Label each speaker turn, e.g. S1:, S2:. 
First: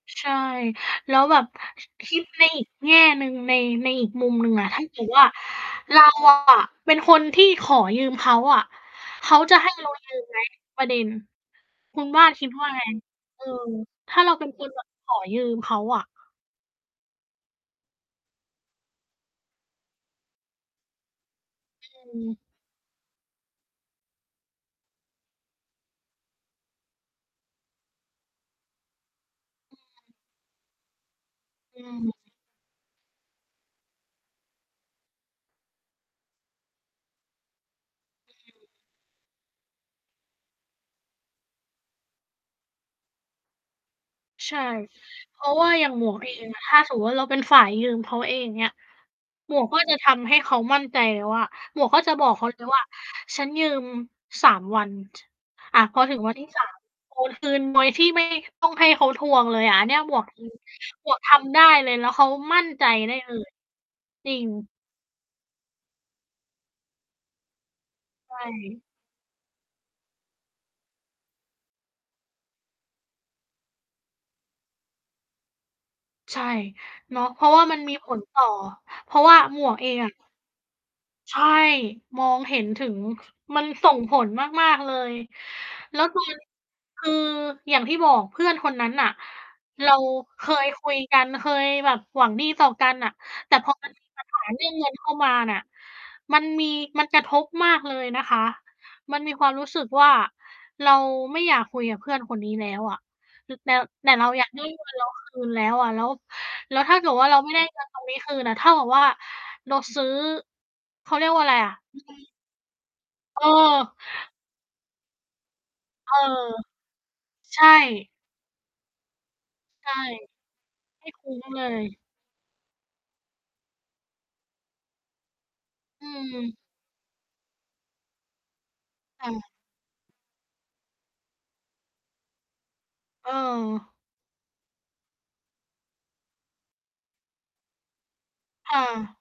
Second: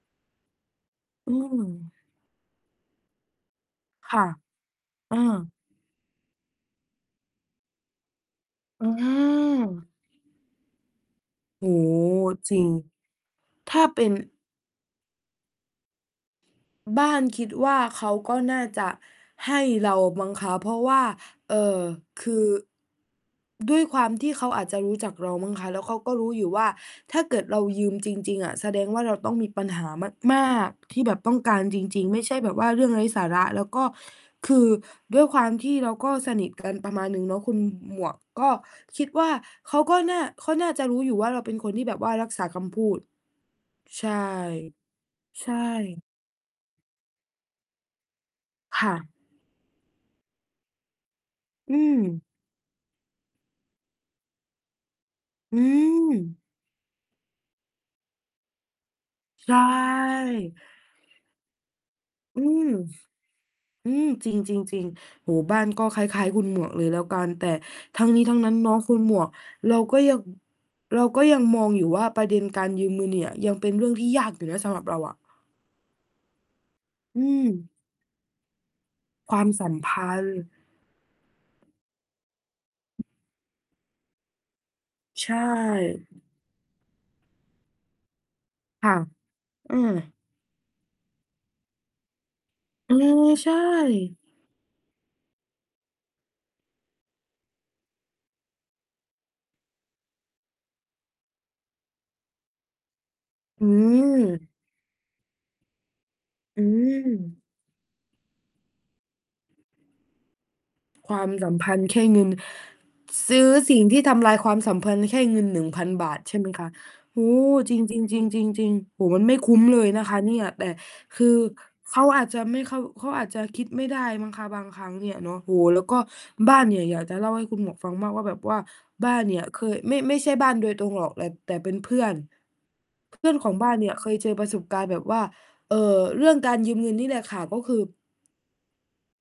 S1: ช ใช่ แล้ว
S2: อื
S1: แบบ ค
S2: ม
S1: คิดในอีกแง่หนึ่ง ใน ในอี
S2: ค
S1: ก
S2: ่ะ
S1: มุมหนึ่งอะ ถ้าเกิด
S2: อื
S1: ว่า
S2: ม
S1: เราอะ เป็นคนที่ขอยืมเขาอะ
S2: อือฮ
S1: เขาจะ ให้เ
S2: ึ
S1: รายืมไหม ประเด็น
S2: โอ้โ
S1: คุณบ
S2: ฮ
S1: ้านคิด
S2: จริ
S1: ว่
S2: ง
S1: าไง? เออ
S2: ถ้าเป็น
S1: ถ้าเราเป็นคน แบบ ขอยืมเขาอะ
S2: บ้าน คิดว่าเขาก็น่าจะให้เรามั้งคะ เพราะว่า เอ่อ
S1: อื
S2: ค
S1: ม
S2: ือด้วยความที่เขาอาจจะรู้จักเรามั้งคะ แล้วเค้าก็รู้อยู่ว่า ถ้าเกิดเรายืมจริง ๆ อะ แสดงว่าเราต้องมีปัญหามาก ๆ ที่แบบต้องการ
S1: อ
S2: จริง
S1: ืม
S2: ๆ ไม่ใช่แบบว่าเรื่องไร้สาระ แล้วก็คือด้วยความที่เราก็สนิท กัน ประมาณหนึ่งเนาะคุณหมวก ก็คิดว่าเขาก็น่า ก็น่าจะรู้อยู่ว่า เราเป็นคนที่แบบว่ารักษาคำพูด ใช่
S1: ใช่ เพ
S2: ใช
S1: รา
S2: ่
S1: ะว่าอย่างหมวกเองอะ ถ้าสมมุติว่าเราเป็นฝ่ายยืมเขาเอง อย่างเงี้ย
S2: ค่ะ
S1: หมวกก็จะทำให้เขามั่นใจแล้วว่า
S2: อื
S1: หมวกก็จะ
S2: ม
S1: บอกเขาเลยว่า ฉันยืม 3 วัน
S2: อื
S1: อา พอถึงวัน
S2: ม
S1: ที่ 3 โอนคืนโดยที่ ไม่ ต้องให้เขาทวง
S2: ใช
S1: เ
S2: ่
S1: ลยอะ อันเนี้ยหมวก อืม หมวกทำได้เลย แล้วเขา
S2: อื
S1: ม
S2: ม
S1: ั่นใจได้เลย
S2: อืม จ
S1: จ
S2: ร
S1: ริง
S2: ิง ๆ ๆ โอ้โฮ บ้านก็คล้าย ๆ คุณหมวกเลยแล้วกัน แต่ทั้งนี้
S1: ใ
S2: ท
S1: ช
S2: ั้งนั้นเนาะ
S1: ่
S2: คุณหมวก เราก็ยัง เราก็ยังมองอยู่ว่า ประเด็นการยืมเงินเนี่ย ยังเป็นเรื่องที่ยากอยู่นะสำหรับเราอะ
S1: ใช่ เ
S2: อ
S1: น
S2: ื
S1: าะ เพราะว่า
S2: ม
S1: มันมีผลต่อ เพราะว
S2: ค
S1: ่
S2: ว
S1: า
S2: าม
S1: หม
S2: สั
S1: ว
S2: ม
S1: กเอ
S2: พ
S1: งอะ
S2: ันธ์
S1: ใช่ มองเห็นถึง มันส่งผลมาก ๆ เลย
S2: ใช
S1: แล้
S2: ่
S1: ว ตอน คืออย่างที่บอกเพื่อนคน
S2: ค
S1: นั้
S2: ่ะ
S1: นน่ะ
S2: อื
S1: เ
S2: ม
S1: ราเคยคุยกัน เคยแบบหวังดีต่อกั
S2: เออ
S1: นน่ะ
S2: ใช
S1: แต่ พอมันมี
S2: ่
S1: ปัญหาเรื่อง เงินเข้ามาน่ะ มันมี มันกระทบมากเลยนะคะ มันมีความรู้สึกว่า เราไม่อยากคุยกับเพื่อนคนนี้แล้วอะ ต
S2: อื
S1: แต่ แต่เรา อยา
S2: ม
S1: กได้เงินเราคืน แล้วอะ แล้ว
S2: อื
S1: แล้วถ้าเกิดว่าเรา
S2: ม
S1: ไม่ได้ เงินตรงนี้คืนอะ เท่ากับว่าเราซื้อ เข
S2: ค
S1: า
S2: ว
S1: เ
S2: า
S1: รี
S2: ม
S1: ยกว่า
S2: ส
S1: อะ
S2: ั
S1: ไ
S2: ม
S1: ร
S2: พ
S1: อะ
S2: ันธ์แค
S1: นี่
S2: ่
S1: ไง
S2: เงิน ซื้อสิ่ง
S1: เออ
S2: ที่ทำลายความสัมพันธ์แค่เงิน 1,000 บ
S1: เอ
S2: า
S1: อ
S2: ท ใช่ไหมคะ โอ้โฮ
S1: ใช
S2: จริ
S1: ่
S2: ง ๆ ๆ ๆ ๆ โอ้โฮ มันไม่คุ้มเล
S1: ใช
S2: ย
S1: ่
S2: นะคะเนี่ย แต่
S1: ไม่
S2: ค
S1: ค
S2: ื
S1: ุ้
S2: อ
S1: ม เลย
S2: เขาอาจจะไม่เข้า เขาอาจจะคิดไม่ได้มั้งคะบางครั้งเนี่ยเนาะ โอ้โฮ แล้วก็
S1: อื
S2: บ
S1: ม
S2: ้านเนี่ยอยากจะเล่าให้คุณหมวกฟังมากว่าแบบว่า บ้าน
S1: ค่
S2: เนี่
S1: ะ
S2: ยเคย ไม่ ไม่ใช่บ้านโดยตรงหรอก แต่ แต่เป็นเพื่อน เพ
S1: เ
S2: ื่อนของบ้านเนี่
S1: ออ
S2: ยเคยเจอประสบการณ์แบบว่า เอ่อ เรื่องการยืมเงินนี่แหละค่ะ ก็คือ
S1: ค่ะ